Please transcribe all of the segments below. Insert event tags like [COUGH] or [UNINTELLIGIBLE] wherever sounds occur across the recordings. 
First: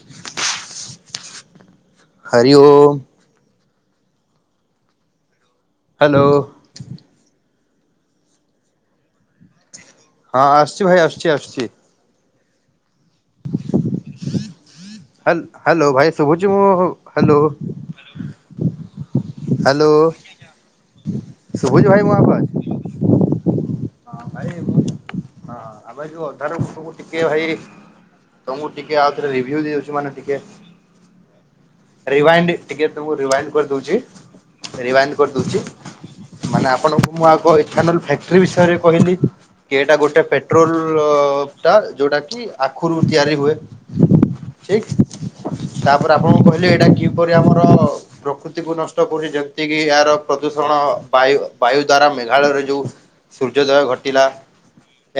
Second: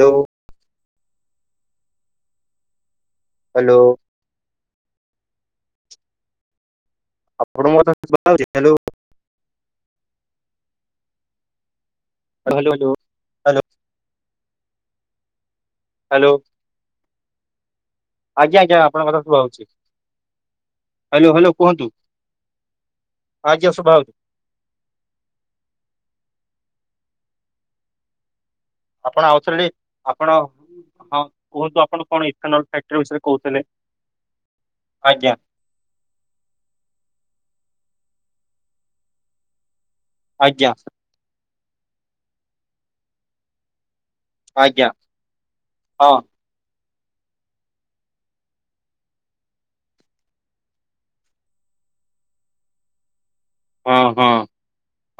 Hello Hari Om. Hello. Hello. ଆପଣ ମତ [UNINTELLIGIBLE] ହଁ ଆସୁଚି ଭାଇ ଆସୁଚି ଆସୁଚି। Hello hello. ହଲ ହ୍ୟାଲୋ ଭାଇ ସୁଭୁଛି ମୁଁ ହ୍ୟାଲୋ। ଆଜ୍ଞା ଆଜ୍ଞା ଆପଣଙ୍କଥା ଶୁଭା ହଉଛି। ହ୍ୟାଲୋ ହ୍ୟାଲୋ ହ୍ୟାଲୋ ଶୁଭୁଛି କୁହନ୍ତୁ ଭାଇ ମୋ ଆବାଜ? ଆଜିସଭା ହେଉଚ। ହଁ ଭାଇ ଆ ଯୋଉ ଅଧାରଟ ଟିକେ ଭାଇ ତ ମୁଁ ଟିକେ ଆଉ ଆପଣ ଥରେ ରିଭିୁ ଆଉଥରେ ଦଉଛି। ମାନେ ଆପଣ ଟିକେ ହଁ କୁହନ୍ତୁ ଆପଣ କଣ ରିଭାଇଣ୍ଡ ଇଥାନଲ ଟିକେ ଫ୍ୟାକ୍ଟ୍ରି ତମକୁ ବିଷୟରେ ରଭାଇଣ୍ଡ କହୁଥିଲେ କରିଦଉଛି। ରିଭାଇଣ୍ଡ କରି ଆଜ୍ଞା ଦଉଛି। ମାନେ ଆପଣଙ୍କୁ ମୁଁ ଆଗ ଇାନଲ ଫ୍ୟାକ୍ଟ୍ରି ବିଷୟରେ କହିଲି। କି ଏଟା ଗୋଟେ ଆଜ୍ଞା ପେଟ୍ରୋଲ ଟା ଯୋଉଟା କି ଆଖୁରୁ ତିଆରି ହୁଏ। ଠିକ ଆଜ୍ଞା ହଁ ତାପରେ ଆପଣଙ୍କୁ କହିଲେ ଏଇଟା କିପରି ଆମର ପ୍ରକୃତିକୁ ନଷ୍ଟ କରୁଛି ଯେମିତି କିି ଏହାର ପ୍ରଦୂଷଣ ବାୟୁ ବାୟୁ ଦ୍ଵାରା ମେଘାଳୟରେ ଯୋଉ ସୂର୍ଯ୍ୟୋଦୟ ହଁ ଘଟିଲା। ହଁ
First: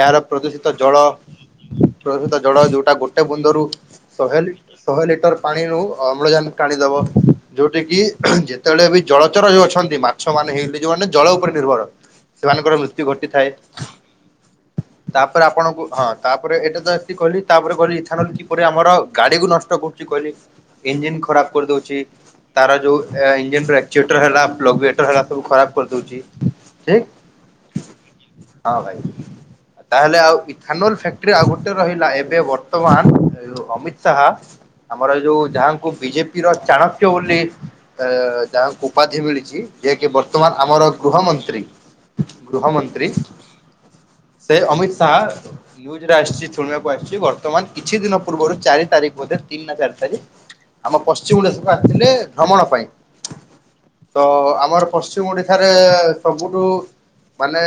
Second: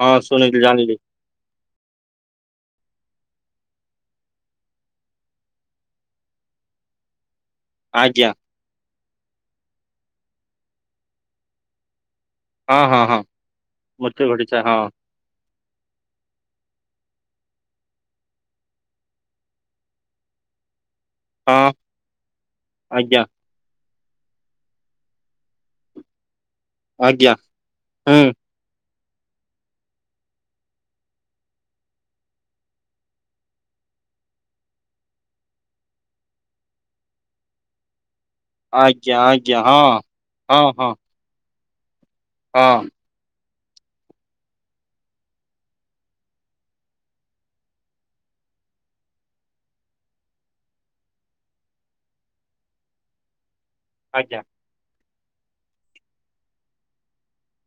ହଁ ଏହାର ଶୁଣିଲି ପ୍ରଦୂଷିତ ଜାଣିଲି ଜଳ ପ୍ରଦୂଷିତ ଜଳ ଯୋଉଟା ଗୋଟେ ବୁନ୍ଦରୁ ଶହେ ଶହେ ଲିଟର ପାଣିରୁ ଅମ୍ଳଜାନ ଟାଣିଦେବ। ଯୋଉଠି କି ଆଜ୍ଞା ଯେତେବେଳେ ବି ଜଳଚର ଯୋଉ ଅଛନ୍ତି ମାଛ ମାନେ ହେଇ ଯୋଉମାନେ ଜଳ ଉପରେ ନିର୍ଭର। ସେମାନଙ୍କର ହଁ ହଁ ମୃତ୍ୟୁ ହଁ ଘଟିଥାଏ। ମୃତ୍ୟୁ ଘଟିଥାଏ ହଁ ତାପରେ ଆପଣଙ୍କୁ ହଁ ତାପ ଏଟା ତ କହିଲି ତାପରେ କହିଲି ଇଛା ନ କି ପରି ଆମର ଗାଡି କୁ ନଷ୍ଟ କରୁ କିପରି ଇଞ୍ଜିନ ଖରାପ ହଁ କରିଦଉଛି ତାର ଯୋଉ ଆଜ୍ଞା ଏ ଆଇ ଯେନ୍ ଫ୍ରାକ୍ଚୁଏଟର ହେଲା ଲଗୁଏଟର ହେଲା ସବୁ ଖରାପ କରିଦେଉଛି [UNINTELLIGIBLE] ଆଜ୍ଞା ଠିକ ହୁଁ ହଁ ଭାଇ ତାହେଲେ ଆଉ ଖାନୋଲ ଫ୍ୟାକ୍ଟ୍ରି ଆଉ ଗୋଟେ ରହିଲା ଏବେ ବର୍ତ୍ତମାନ ଅମିତ ଶାହା ଆମର ଯୋଉ ଯାହାଙ୍କୁ ବିଜେପି ର ଚାଣକ୍ୟ ବୋଲି ଅ ଯାହାଙ୍କୁ ଆଜ୍ଞା ଉପାଧି ଆଜ୍ଞା ମିଳିଛି ହଁ ଯିଏକି ହଁ ବର୍ତ୍ତମାନ ହଁ ଆମର ଗୃହ ମନ୍ତ୍ରୀ। ହଁ ଗୃହମନ୍ତ୍ରୀ ସେ ଅମିତ ଶାହା। ନ୍ୟୁଜରେ ଆସିଛି ଶୁଣିବାକୁ ଆସିଛି ବର୍ତ୍ତମାନ କିଛି ଦିନ ପୂର୍ବରୁ ଚାରି ତାରିଖ ବୋଧେ ତିନି ନା ଚାରି ତାରିଖ। ଆମ ପଶ୍ଚିମ ଓଡିଶାକୁ ଆସିଥିଲେ ଭ୍ରମଣ ପାଇଁ। ତ ଆଜ୍ଞା ଆମର ପଶ୍ଚିମ ଓଡିଶାରେ ସବୁଠୁ ମାନେ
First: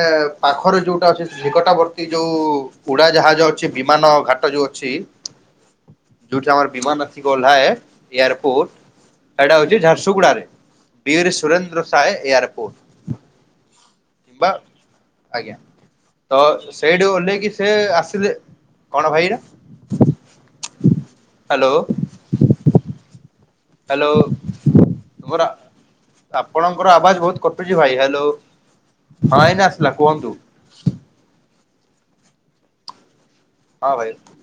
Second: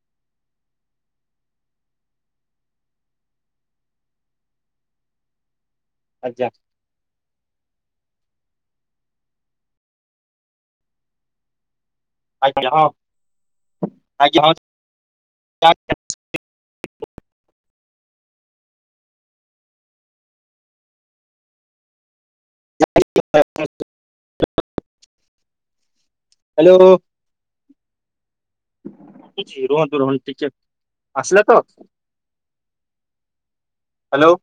ପାଖରେ ଯଉଟା ଅଛି ସେଇକଟାଭର୍ତ୍ତୀ ଯଉ ଉଡା ଯାହାଜ ଅଛି ବିମାନ ଘାଟ ଯୋଉ ଅଛି। ଆଜ୍ଞା ଯୋଉଠି ଆମର ବିମାନ ଆସି ଓହ୍ଲାଏ ଏୟାରପୋର୍ଟ ସେଇଟା ହଉଛି ଝାରସୁ ଝାରସୁଗୁଡ଼ାରେ ବିଏରେ ସୁରେନ୍ଦ୍ର ଶାହେ ଆଜ୍ଞା ହଁ ଏୟାରପୋର୍ଟ ଆଜ୍ଞା ବା ଆଜ୍ଞା। ହଁ ତ ସେଇଠି ଓହ୍ଲେଇକି ସେ ଆସିଲେ କଣ ଭାଇ ନା? ହ୍ୟାଲୋ। ହ୍ୟାଲୋ ତମର ହ୍ୟାଲୋ ଆପଣଙ୍କର ଆବାଜ ବହୁତ କଟୁଛି ଭାଇ ହ୍ୟାଲୋ। ହଁ ଏଇନା ଆସିଲା ରୁହନ୍ତୁ ରୁହନ୍ତୁ କୁହନ୍ତୁ। ଟିକେ ଆସିଲା ତ। ହଁ ଭାଇ ହ୍ୟାଲୋ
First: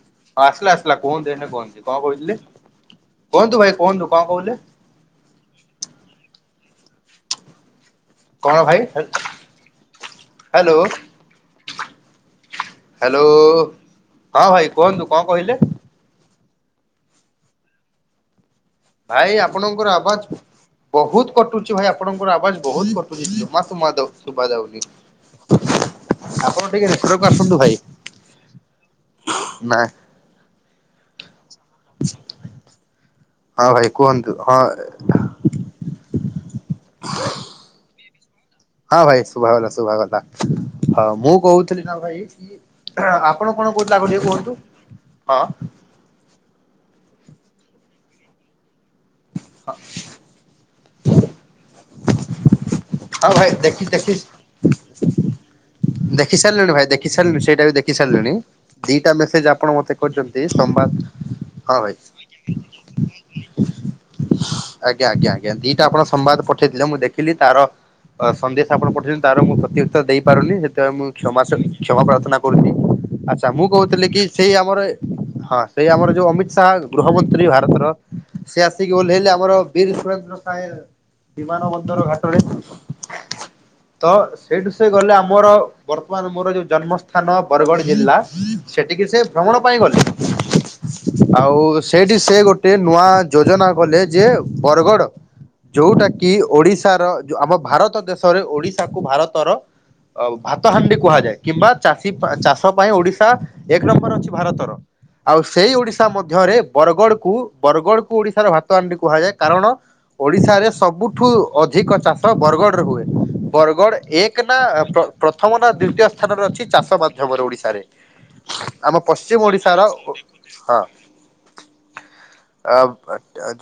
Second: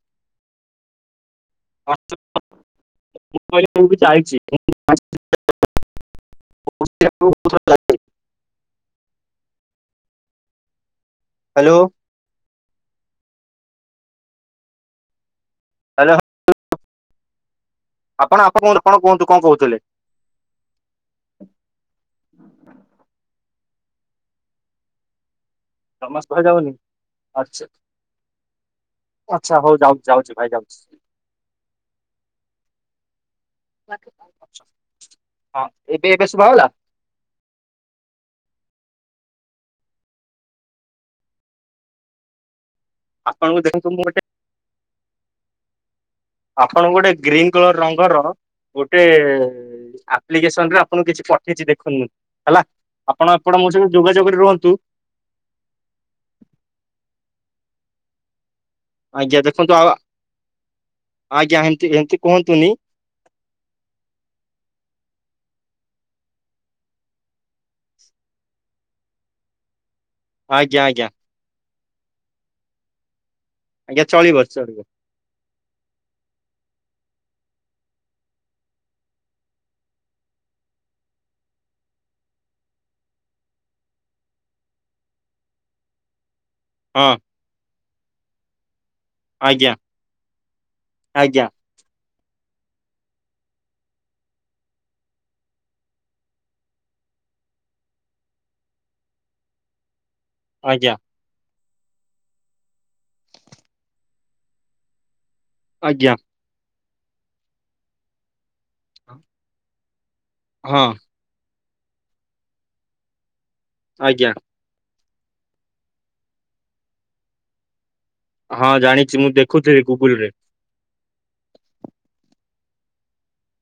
ଆସିଲା ଆସିଲା କୁହନ୍ତୁ ଏଇନେ କୁହନ୍ତୁ। କଣ କହୁଥିଲେ କୁହନ୍ତୁ ଭାଇ କୁହନ୍ତୁ କଣ କହୁଥିଲେ? ଆଛା। ଲାଗ [INAUDIBLE] କଣ ଭାଇ ହ୍ୟାଲୋ। ହ୍ୟାଲୋ। ହ୍ୟାଲୋ ହଁ ଭାଇ କୁହନ୍ତୁ, କଣ କହିଲେ? ହ୍ୟାଲୋ। ଆପଣ ଆପଣ ଆପଣ କୁହନ୍ତୁ କଣ ଭାଇ କହୁଥିଲେ? ଆପଣଙ୍କର ଆବାଜ ବହୁତ କଟୁଛି ଭାଇ ଆପଣଙ୍କର ଆବାଜ ବହୁତ କଟୁଛି, ଜମା ସୁମା ଶୁଭା ଯାଉନି। ଜମା ଶୁଭା ଆପଣ ଯାଉନି, ଟିକେ ନେଟୱାର୍କକୁ ଆସନ୍ତୁ ଆଛା ଭାଇ ଆଛା ହଉ ନା ଯାଉଛି ଯାଉଛି ଭାଇ ଯାଉଛି। ହଁ ଭାଇ କୁହନ୍ତୁ ହଁ। ହଁ ଏବେ ଏବେ ଶୁଭାଗଲା? ହ [INAUDIBLE] ହଁ ଭାଇ ଶୁଭାଗଲା ଶୁଭାଗଲା, ହଁ- ମୁଁ କହୁଥିଲି ନା ଭାଇ କି ଆପଣ ଆପଣଙ୍କୁ କଣ ଦେଖନ୍ତୁ କହୁଥିଲେ ଆଗ ଟିକେ କୁହନ୍ତୁ? ହଁ। ଆପଣ ଗୋଟେ ଗ୍ରୀନ କଲର ରଙ୍ଗର ଗୋଟେ ଆପ୍ଲିକେଶନରେ ଆପଣଙ୍କୁ କିଛି ପଠେଇଛି ଦେଖୁନ୍ତୁ ହେଲା, ହଁ ଆପଣ ଭାଇ ଆପଣ ମୋ ଦେଖି ସହ ଦେଖି ଯୋଗାଯୋଗରେ ରୁହନ୍ତୁ। ଦେଖି ସାରିଲିଣି ଭାଇ ଦେଖି ସାରିଲିଣି, ସେଇଟା ବି ଦେଖି ସାରିଲିଣି। ଦିଟା ଆଜ୍ଞା ମେସେଜ ଆପଣ ଦେଖନ୍ତୁ ଆଉ ମତେ କରିଛନ୍ତି, ସମ୍ବାଦ ଆଜ୍ଞା ହଁ ଏମତି ଭାଇ। ଏମତି କୁହନ୍ତୁନି ଆଜ୍ଞା ଆଜ୍ଞା ଆଜ୍ଞା ଦିଟା ଆପଣ ସମ୍ବାଦ ପଠେଇଥିଲେ, ମୁଁ ଦେଖିଲି ତାର ଅ ସନ୍ଦେଶ ଆପଣ ପଠେଇଛନ୍ତି, ତାର ମୁଁ ପ୍ରତି ଉତ୍ତର ଦେଇପାରୁନି। ସେ ଆଜ୍ଞା ଆଜ୍ଞା କ୍ଷମା କ୍ଷମା ପ୍ରାର୍ଥନା କରୁଛି, ଆଚ୍ଛା ମୁଁ ଆଜ୍ଞା କହୁଥିଲି କି ଚଳିବ ସେଇ ଚଳିବ ଆମର ହଁ ସେଇ ଆମର ଯୋଉ ଅମିତ୍ ଶାହା ଗୃହମନ୍ତ୍ରୀ ଭାରତର। ସେ ଆସିକି ଓହ୍ଲେଇଲେ, ଆମର ବୀର ସୁରେନ୍ଦ୍ର ସାଏ ବିମାନ ବନ୍ଦର ଘାଟରେ, ତ ସେଇଠୁ ସେ ଗଲେ ଆମର ବର୍ତ୍ତମାନ ମୋର ଯୋଉ ହଁ। ଜନ୍ମସ୍ଥାନ ବରଗଡ ଜିଲ୍ଲା, ସେଠିକି ସେ ଭ୍ରମଣ ଆଜ୍ଞା ପାଇଁ ଗଲେ। ଆଜ୍ଞା ଆଉ ସେଇଠି ସେ ଗୋଟେ ନୂଆ ଯୋଜନା କଲେ, ଯେ ବରଗଡ଼ ଯୋଉଟା କିି ଓଡିଶାର, ଯୋଉ ଆମ ଭାରତ ଦେଶରେ ଓଡିଶାକୁୁ ଭାରତର ଅ ଭାତ ଆଜ୍ଞା ହାଣ୍ଡି କୁହାଯାଏ, କିମ୍ବା ଚାଷୀ ଚାଷ ପାଇଁ ଓଡିଶା ଏକ ନମ୍ବର ଅଛି ଭାରତର। ଆଉ ସେଇ ଓଡିଶା ଆଜ୍ଞା ମଧ୍ୟରେ, ବରଗଡ କୁ ବରଗଡ କୁ ଓଡିଶାର ଭାତ ଭାତ ହାଣ୍ଡି କୁହାଯାଏ। କାରଣ ଓଡିଶାରେ ହଁ ସବୁଠୁ ଅଧିକ ଚାଷ ବରଗଡରେ ହୁଏ। ବରଗଡ଼ ଆଜ୍ଞା ଏକ ନା ପ୍ର -ପ୍ରଥମ ନା ଦ୍ଵିତୀୟ ସ୍ଥାନରେ ଅଛି ଚାଷ ମାଧ୍ୟମରେ ଓଡ଼ିଶାରେ। ହଁ ଆମ ଜାଣିଛି ମୁଁ ପଶ୍ଚିମ ଓଡିଶାର ଦେଖୁଥିଲି ହଁ ଗୁଗୁଲ ରେ ଆ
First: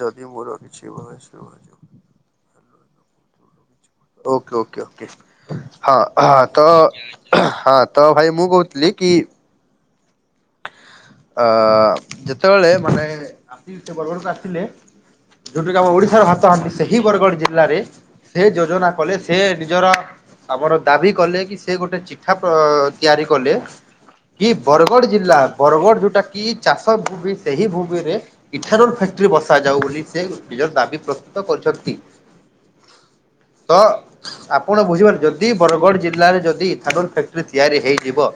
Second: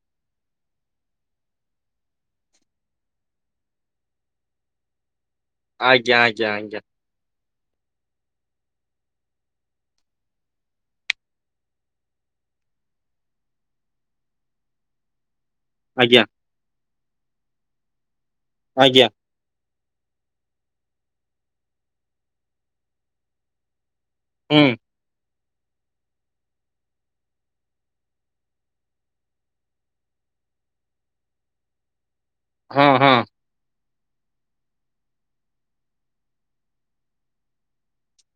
ଯଦି ମୋର ଭଏସ୍ [UNINTELLIGIBLE] ଓକେ ଓକେ ଓକେ ଆଜ୍ଞା ହଁ- ହଁ ଆଜ୍ଞା ତ ଆଜ୍ଞା ହଁ ତ ଭାଇ ମୁଁ କହୁଥିଲି କି ଅ ଯେତେବେଳେ ମାନେ ଯୋଉଠି କି ଆମ ଓଡିଶାର ଆଜ୍ଞା ଭାତ ହାଣ୍ଡି, ସେହି ବରଗଡ଼ ଜିଲ୍ଲାରେ ସେ ଯୋଜନା ଆଜ୍ଞା କଲେ ସେ ନିଜର ଆମର ଦାବି କଲେ କି ସେ ଗୋଟେ ଚିଠା ତିଆରି କଲେ, କି ହୁଁ ବର ଗଡ଼ ଜିଲ୍ଲା ବରଗଡ଼ ଯୋଉଟା କି ଚାଷ ଭୂମି, ସେହି ଭୂମିରେ ଇଠାରୁଲ ଫ୍ୟାକ୍ଟ୍ରି ବସାଯାଉ ବୋଲି ସେ ନିଜର ଦାବି ପ୍ରସ୍ତୁତ କରିଛନ୍ତି। ହଁ- ହଁ। ତ ଆପଣ ବୁଝିପାରୁଥିବେ, ଯଦି ବରଗଡ ଜିଲ୍ଲାରେ ଯଦି ଧାନର ଫ୍ୟାକ୍ଟ୍ରି ତିଆରି ହେଇଯିବ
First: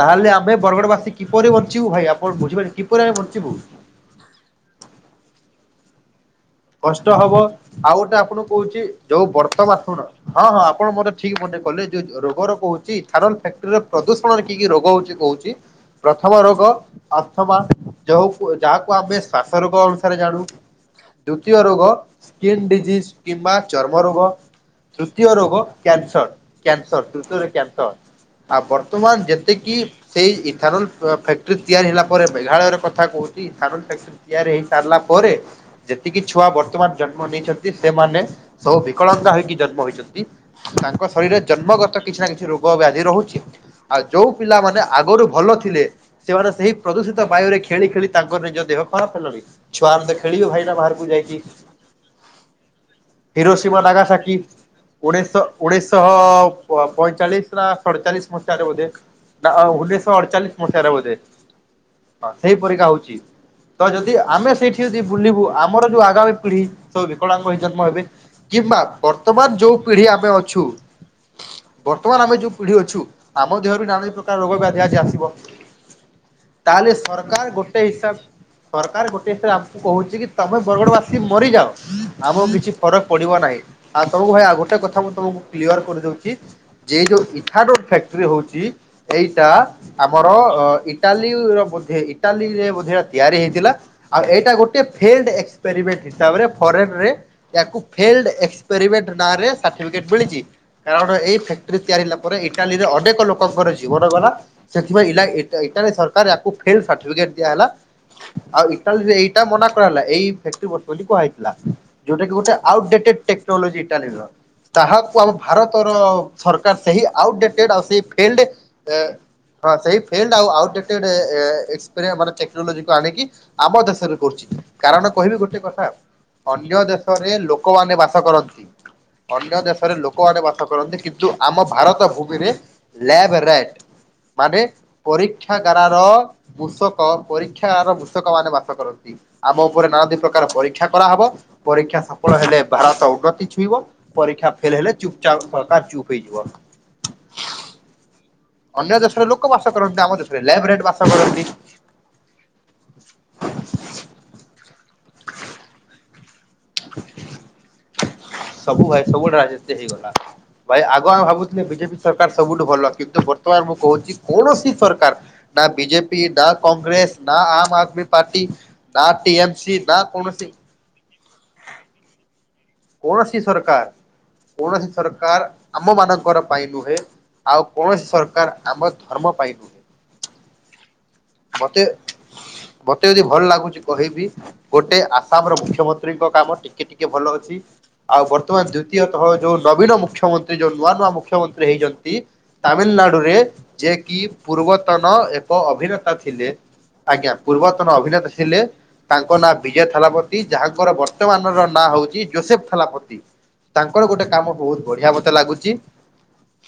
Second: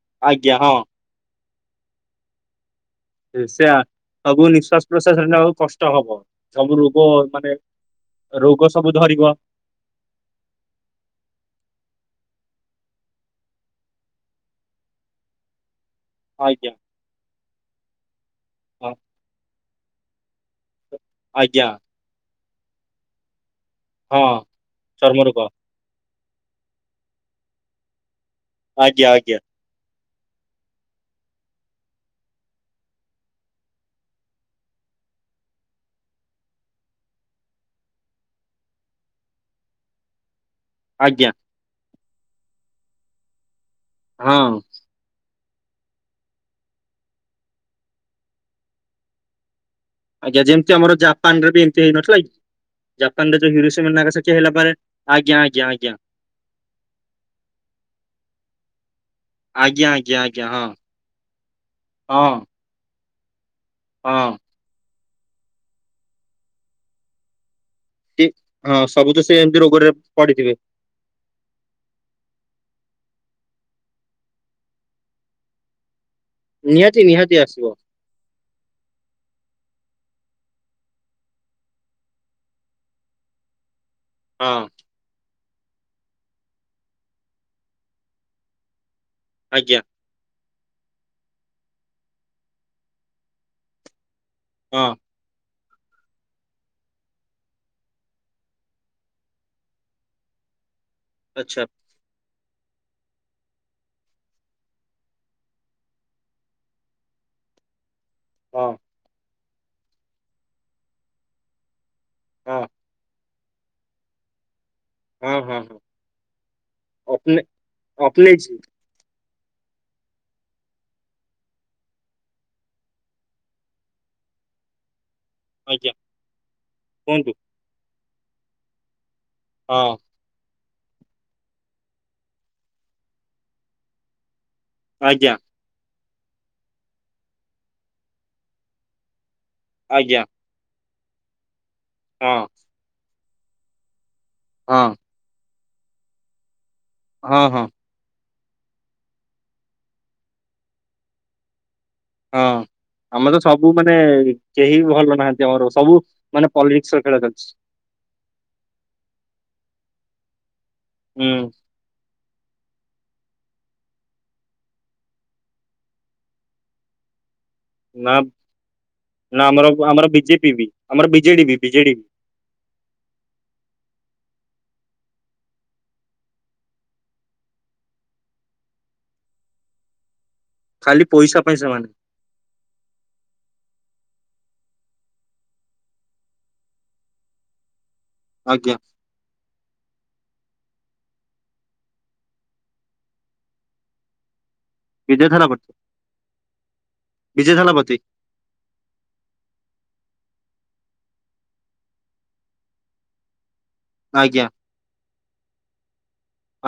ତାହେଲେ ଆମେ ଆଜ୍ଞା ବରଗଡ ହଁ ବାସୀ କିପରି ବଞ୍ଚିବୁ ଭାଇ, ଆପଣ ବୁଝିପାରିଲେ କିପରି ଆମେ ବଞ୍ଚିବୁ? [UNINTELLIGIBLE] ସବୁ ନିଶ୍ୱାସ ପ୍ରଶ୍ୱାସ ନେଲାବେଳକୁ କଷ୍ଟ ହବ। ସବୁ ରୋଗ କଷ୍ଟ ହବ ଆଉ ମାନେ ଗୋଟେ ଆପଣଙ୍କୁ ରୋଗ କହୁଛି, ସବୁ ଧରିବ ଯୋଉ [UNINTELLIGIBLE] ହଁ -ହଁ ଆପଣ ମୋତେ ଠିକ ମନେ କଲେ ଯୋଉ ରୋଗ ର କହୁଛି, ଥାରଲ ଫ୍ୟାକ୍ଟ୍ରି ର ପ୍ରଦୂଷଣରେ କିଏ କି ରୋଗ ହଉଛି କହୁଛି? କି ପ୍ରଥମ ରୋଗ ଆଜ୍ଞା ଆସ୍ଥମା, ଯୋଉ ହଁ ଯାହାକୁ ଆମେ ଶ୍ଵାସ ରୋଗ ଅନୁସାରେ ଜାଣୁ। ଦ୍ୱିତୀୟ ଆଜ୍ଞା ରୋଗ ସ୍କିନ୍ ଡିଜିିଜ, କିମ୍ବା ଚର୍ମ ହଁ ରୋଗ। ତୃତୀୟ ରୋଗ କ୍ୟାନସର୍ କ୍ୟାନସର୍ ତୃତୀୟରେ କ୍ୟାନସର୍, ଆଉ ଆଜ୍ଞା ବର୍ତ୍ତମାନ ଆଜ୍ଞା ଯେତିକି ସେଇ ଇଥାନୋଲ ଫ୍ୟାକ୍ଟ୍ରି ତିଆରି ହେଲା ପରେ ମେଘାଳୟରେ କଥା କହୁଛି ଇଥାନୋଲ ଫ୍ୟାକ୍ଟ୍ରି ରେ ହେଇ ସାରିଲା ପରେ ଯେତିକି ଛୁଆ ବର୍ତ୍ତମାନ ଜନ୍ମ ନେଇଛନ୍ତି ସେମାନେ ସବୁ ବିକଳଙ୍ଗା ହେଇକି ଜନ୍ମ ହେଇଛନ୍ତି ତାଙ୍କ ଆଜ୍ଞା ଶରୀରରେ ଜନ୍ମଗତ କିଛି ନା କିଛି ରୋଗ ବ୍ୟାଧି ରହୁଛି ଆଉ ଯୋଉ ହଁ ପିଲାମାନେ ଆଗରୁ ଭଲ ଥିଲେ ସେମାନେ ସେହି ପ୍ରଦୂଷିତ ବାୟୁରେ ଖେଳି ଖେଳି ତାଙ୍କର ନିଜ ଦେହ ଖରାପ ହେଲାଣି ଛୁଆମାନେ ତ ଆଜ୍ଞା ଖେଳିବେ ଭାଇ ଯେମିତି ଆମର ଜାପାନରେ ବି ଏମତି ହେଇନଥିଲା କି ଜାପାନ ରେ ହିରୋ ଯୋଉ ସୀମା ହିରୋସୀମା ନାଗାସାକି ହେଲା ପରେ ଆଜ୍ଞା ଉଣେଇଶଶ ଆଜ୍ଞା ଆଜ୍ଞା ଉଣେଇଶଶହ ପଇଁଚାଳିଶ ସଡ଼ଚାଳିଶ ମସିହାରେ ବୋଧେ ଆଜ୍ଞା ଆଜ୍ଞା ଉଣେଇଶିଶହ ଆଜ୍ଞା ଅଡଚାଳିଶ ହଁ ମସିହାରେ ବୋଧେ ହଁ କି ପରିକା ହଉଛି ତ ଯଦି ହଁ ଆମେ ସେଇଠି ଯଦି ବୁଲିବୁ ଆମର ଯୋଉ ଆଗାମୀ ପିଢ଼ି ସବୁ ବିକଳାଙ୍କ ହୋଇ ଜନ୍ମ ହେବେ କି କିମ୍ବା ହଁ ସବୁ ତ ସେ ବର୍ତ୍ତମାନ ଏମିତି ଯୋଉ ରୋଗରେ ପିଢି ଆମେ ପଡିଥିବେ ଅଛୁ ବର୍ତ୍ତମାନ ଆମେ ଯୋଉ ପିଢି ଅଛୁ ଆମ ଦେହରୁ ନାନା ପ୍ରକାର ରୋଗ ବ୍ୟାଧି ଆଜି ଆସିବ ତାହେଲେ ନିହାତି ନିହାତି ସରକାର ଆସିବ ଗୋଟେ ହିସାବ ସରକାର ଗୋଟେ ହିସାବ ଆମକୁ କହୁଛି କି ତମେ ବରଗଡ ବାସି ମରିଯାଅ ଆମକୁ କିଛି ଫରକ ପଡିବ ନାହିଁ ଆଉ ତମକୁ ଭାଇ ଆଉ ହଁ ଗୋଟେ କଥା ମୁଁ ତମକୁ କ୍ଲିୟର କରିଦଉଛି ଯେ ଯୋଉ ଇଠାନଲ ଫ୍ୟାକ୍ଟ୍ରି ହଉଛି ଏଇଟା ଆଜ୍ଞା ଆମର ଇଟାଲୀ ର ମଧ୍ୟ ଇଟାଲୀରେ ମଧ୍ୟ ତିଆରି ହେଇଥିଲା ଆଉ ଏଇଟା ଗୋଟେ ହଁ ଫଲ୍ଡ ଏକ୍ସପେରିମେଣ୍ଟ ହିସାବରେ ଫରେନ ରେ ଏହାକୁ ଫେଲ୍ଡ ଏକ୍ରିମେଣ୍ଟଁରେ ସାର୍ଟିଫିକେଟ ମିଳିଛି କାରଣ ଏଇ ଆଚ୍ଛା ଫକ୍ଟି ତିଆରି ପରେ ଇଟାଲୀରେ ଅନେକ ଲୋକଙ୍କର ଜୀବନ ଗଲା ସେଥିପାଇଁଇଟା ସର ଫ ସ ଦିଆ ହେଲା ଆଉ ହଁ ଇଟା ଏଇଟା ମନା କରାହଲା ଏଇ ଫଟ ବ ବୋଲି କୁହା ହେଇଥିଲା ଯୋଉଟା କି ଗୋଟେ ହଁ ଆଉଟଡେଟେଡ ଟେକ୍ନୋଲୋଜି ଇଟାୀର ତାହାକୁ ଆମ ହଁ ହଁ ହଁ ଭାରତର ସରକାର ସେହି ଅପନେ ଆଉଟଡଟେଡ ଆ ସେଇ ଫିଲ୍ଡ ଅପନେଇଛି ହଁ ସେଇ ଫିଲ୍ଡ ଆଉ ଆଉଟ୍େ ଏପରି ମାନେ ଟେକ୍ନୋଲୋଜିକୁ ଆଣିକି ଆମ ଦେଶରେ କରୁଛି କାରଣ କହିବି ଗୋଟେ କଥା ଆଜ୍ଞା ଅନ୍ୟ କୁହନ୍ତୁ ଦେଶରେ ଲୋକମାନେ ବାସ କରନ୍ତି କ ହଁ ଦେଶରେ ଲୋକ ଲୋକମାନେ ବାସ କରନ୍ତି କିନ୍ତୁ ଆମ ଭାରତ ଭୂମିରେ ଲ ମାନେ ଆଜ୍ଞା ପରୀକ୍ଷାଗାର ର ବୃଷକ ପରୀକ୍ଷାଗାର ର କୃଷକ ମାନେ ବାସ କରନ୍ତି ଆମ ଉପରେ ନ ଦିଇ ଆଜ୍ଞା ପ୍ରକାର ପରୀକ୍ଷା କରାହବ ପରୀକ୍ଷା ସଫଳ ହଁ ହେଲେ ଭାରତ ଉନ୍ନତି ଛୁଇଁବ ପରୀକ୍ଷା ଫେଲ ହଁ ହେଲେ ଚୁପ୍ ଚାପ ପ୍ରକାର ଚୁପ୍ ହେଇଯିବ ହଁ ହଁ ଅନ୍ୟ ଦେଶରେ ଲୋକ ବାସ କରନ୍ତି ଆମ ଦେଶରେ ଲାବ ବାସ କରନ୍ତି ହଁ ଆମେ ତ ସବୁ ମାନେ କେହି ଭଲ ନାହାନ୍ତି ଆମର ସବୁ ମାନେ ପଲିିକସଟା ଅଲିଛି ସବୁ ଭାଇ ସବୁ ଗଡେ ରାଜନୀତି ହେଇଗଲା ଭାଇ ଆଗ ଆମେ ହୁଁ ଭାବୁଥିଲେ ବିଜେପି ସରକାର ସବୁଠୁ ଭଲ କିନ୍ତୁ ବର୍ତ୍ତମାନ ମୁଁ କହୁଛି କୌଣସି ସରକାର ନା ବିିଜେ ପି ନା କଂଗ୍ରେସ ନା ଆମ ଆଦମି ନା ପାର୍ଟି ନା ଆମର ଟିଏମସି ନା ଆମର ବିଜେପି କୌଣସି ବି ଆମର ବିଜେଡି ବିଜେଡି ବି କୌଣସି ସରକାର କୌଣସି ସରକାର ଆମ ମାନଙ୍କର ପାଇଁ ନୁହେଁ ଆଉ କୌଣସି ସରକାର ଆମ ଧର୍ମ ପାଇବୁ ଖାଲି ପଇସା ପାଇଁ ମତେ ସେମାନେ ମତେ ଯଦି ଭଲ ଲାଗୁଛି କହିବି ଗୋଟେ ଆସାମ ର ମୁଖ୍ୟମନ୍ତ୍ରୀଙ୍କ କାମ ଟିକେ ଟିକେ ଭଲ ଅଛି ଆଉ ବର୍ତ୍ତମାନ ଆଜ୍ଞା ଦ୍ଵିତୀୟ ଯୋଉ ନବୀନ ମୁଖ୍ୟମନ୍ତ୍ରୀ ଯୋଉ ନୂଆ ନୂଆ ମୁଖ୍ୟମନ୍ତ୍ରୀ ହେଇଛନ୍ତି ତାମିଲନାଡ଼ୁରେ ଯଏ କିି ପୂର୍ବ ପୂର୍ତନ ବିଜୟ ଏକ ଥାଲାପତି ଅଭିନେତା ଥିଲେ ଆଜ୍ଞା ବିଜୟ ଥାଲାପତି ପୂର୍ବତନ ଅଭିନେତା ଥିଲେ ତାଙ୍କ ନାଁ ବିଜୟ ଥାଲାପତି ଯାହାଙ୍କର ବର୍ତ୍ତମାନର ନାଁ ହଉଛି ଜୋସେଫ ଥାଲାପତି ତାଙ୍କର ଗୋଟେ ଆଜ୍ଞା କାମ ବହୁତ ବଢିଆ ମତେ ଲାଗୁଛି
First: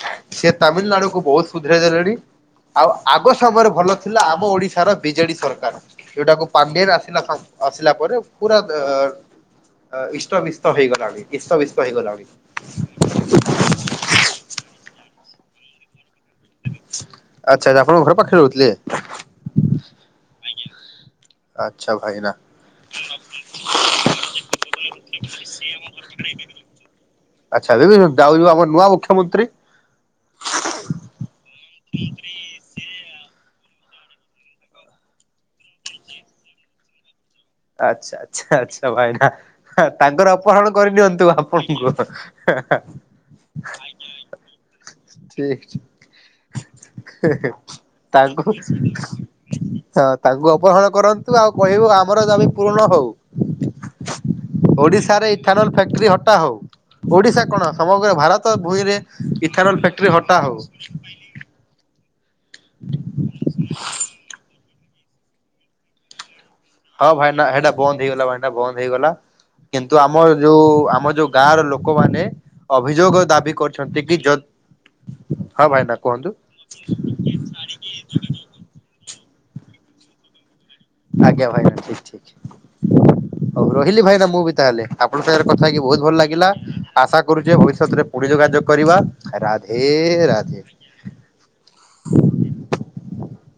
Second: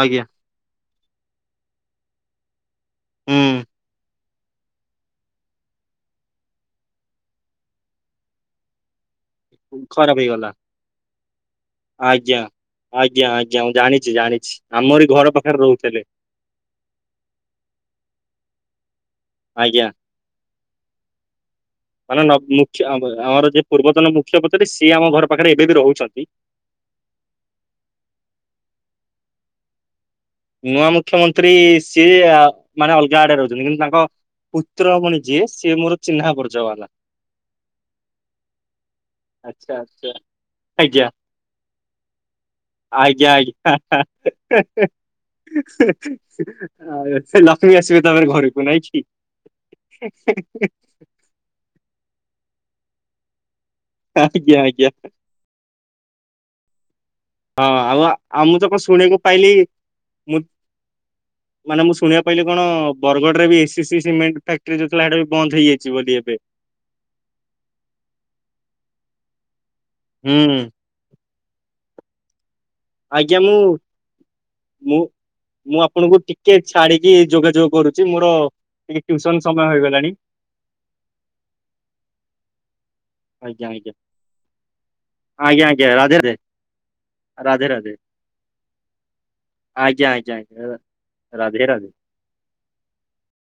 ଆଜ୍ଞା ସେ ତାମିଲନାଡୁ କୁ ବହୁତ ସୁଧରାଇ ଦେଲେଣି ଆଉ ଆଗ ହୁଁ। ସମୟରେ ଭଲ ଥିଲା ଆମ ଓଡିଶାର ବିଜେଡି ସରକାର ଏଉଟାକୁ ପାଡିର ଆସିଲା ଆସିଲା ପରେ ପୁରା ଅ ଖରାପ ଇଷ୍ଟ ହେଇଗଲା ବିଷ୍ଟ ହେଇଗଲାଣି ଇଷ୍ଟ ବିସ୍ତ ହେଇଗଲାଣି ଆଜ୍ଞା। ଆଜ୍ଞା ଆଜ୍ଞା ଜାଣିଛି ଜାଣିଛି ଆମରି ଘର ପାଖରେ ରହୁଥିଲେ ଆଚ୍ଛା ଆଛା ଆପଣଙ୍କ ଘର ପାଖରେ ରହୁଥିଲେ ଆଜ୍ଞା ଆଚଛା ମାନେ ମୁଖ୍ୟ ଆମର ଯ ପୂର୍ବତନ ମୁଖ୍ୟ ପ ସିଏ ଆମ ଘର ପାଖରେ ଏବେ ବି ରହୁଛନ୍ତି ଆଚ୍ଛା ଦଦି ଯାଉ ଯିବ ଆମର ନୂଆ ମୁଖ୍ୟମନ୍ତ୍ରୀ ନୂଆ ମୁଖ୍ୟମନ୍ତ୍ରୀ ସିଏ ମାନେ ଅଲଗା ଆଡେ ରହୁଛନ୍ତି କିନ୍ତୁ ତାଙ୍କ ପୁତ୍ରମଣି ଯିଏ ସିଏ ମୋର ଚିହ୍ନା ବର୍ଜ ହେଲା ଆଚ୍ଛା ଆଚ୍ଛା ଆଚ୍ଛା ଭାଇନା ଆଚ୍ଛା ଆଚ୍ଛା ତାଙ୍କର ଅପହରଣ ଆଜ୍ଞା। କରିନିଅନ୍ତୁ ଆପଣଙ୍କୁ ୟା ଠିକ ଆଉ ଲକ୍ଷ୍ମୀ ଆସିବେ ତମର ଘରକୁ ନାଇଁ କି। ହଁ ତାଙ୍କୁ ଅପହରଣ କରନ୍ତୁ ଆଉ କହିବୁ ଆମର ଜମି ପୂରଣ ହଉ ଆଜ୍ଞା ଆଜ୍ଞା ଓଡିଶାରେ ଖାରଲ୍ ଫ୍ୟାକ୍ଟ୍ରି ହଟା ହଉ ଓଡିଶା କଣ ହଁ ଆଉ ସମଗ୍ର ଆ- ଆଉ ଭାରତ ମୁଁ ତ କଣ ଭୂଇଁରେ ଶୁଣିବାକୁ ପାଇଲି ଖାରଲ୍ ଫ୍ୟାକ୍ଟ୍ରି ହଟା ହଉ। ମାନେ ମୁଁ ଶୁଣିବା ପାଇଲିି କଣ ବରଗଡରେ ବି A C C cement factory ଯୋଉଥିଲା ସେଟା ବି ବନ୍ଦ ହେଇଯାଇଛି ବୋଲି ଏବେ। ହଁ ଭାଇନା ସେଇଟା ବନ୍ଦ ହେଇଗଲା ଭାଇନା ବନ୍ଦ ହେଇଗଲା କିନ୍ତୁ ଆମ ହୁଁ। ଯୋଉ ଆମ ଯୋଉ ଗାଁର ଲୋକମାନେ ଅଭିଯୋଗ ଆଜ୍ଞା ମୁଁ ଦାବି କରୁଛନ୍ତି କି ଯ ମୁଁ ହଁ ମୁଁ ଭାଇନା ଆପଣଙ୍କୁ କୁହନ୍ତୁ। ଟିକେ ଛାଡିକି ଯୋଗାଯୋଗ କରୁ ମୋର ଟିକେ ଟ୍ୟୁସନ ସମୟ ହେଇଗଲାଣି। ଆଜ୍ଞା ଭାଇ ଠିକ୍ ଠିକ୍। ହଉ ଆଜ୍ଞା ଆଜ୍ଞା। ରହିଲି ଭାଇନା ମୁଁ ବି ତାହେଲେ ଆପଣଙ୍କ ସାଙ୍ଗରେ ଆଜ୍ଞା କଥା ହେଇକି ଆଜ୍ଞା ବହୁତ ରାଧେ ଭଲ ରାଧେ ଲାଗିଲା ଆଶା କରୁଛେ ରାଧେ ରାଧେ ଭବିଷ୍ୟତରେ କୋଉଠି ଯୋଗାଯୋଗ କରିବା ରାଧେ ଆଜ୍ଞା ଆଜ୍ଞା ଆଜ୍ଞା ରାଧେ। ରାଧେ ରାଧେ।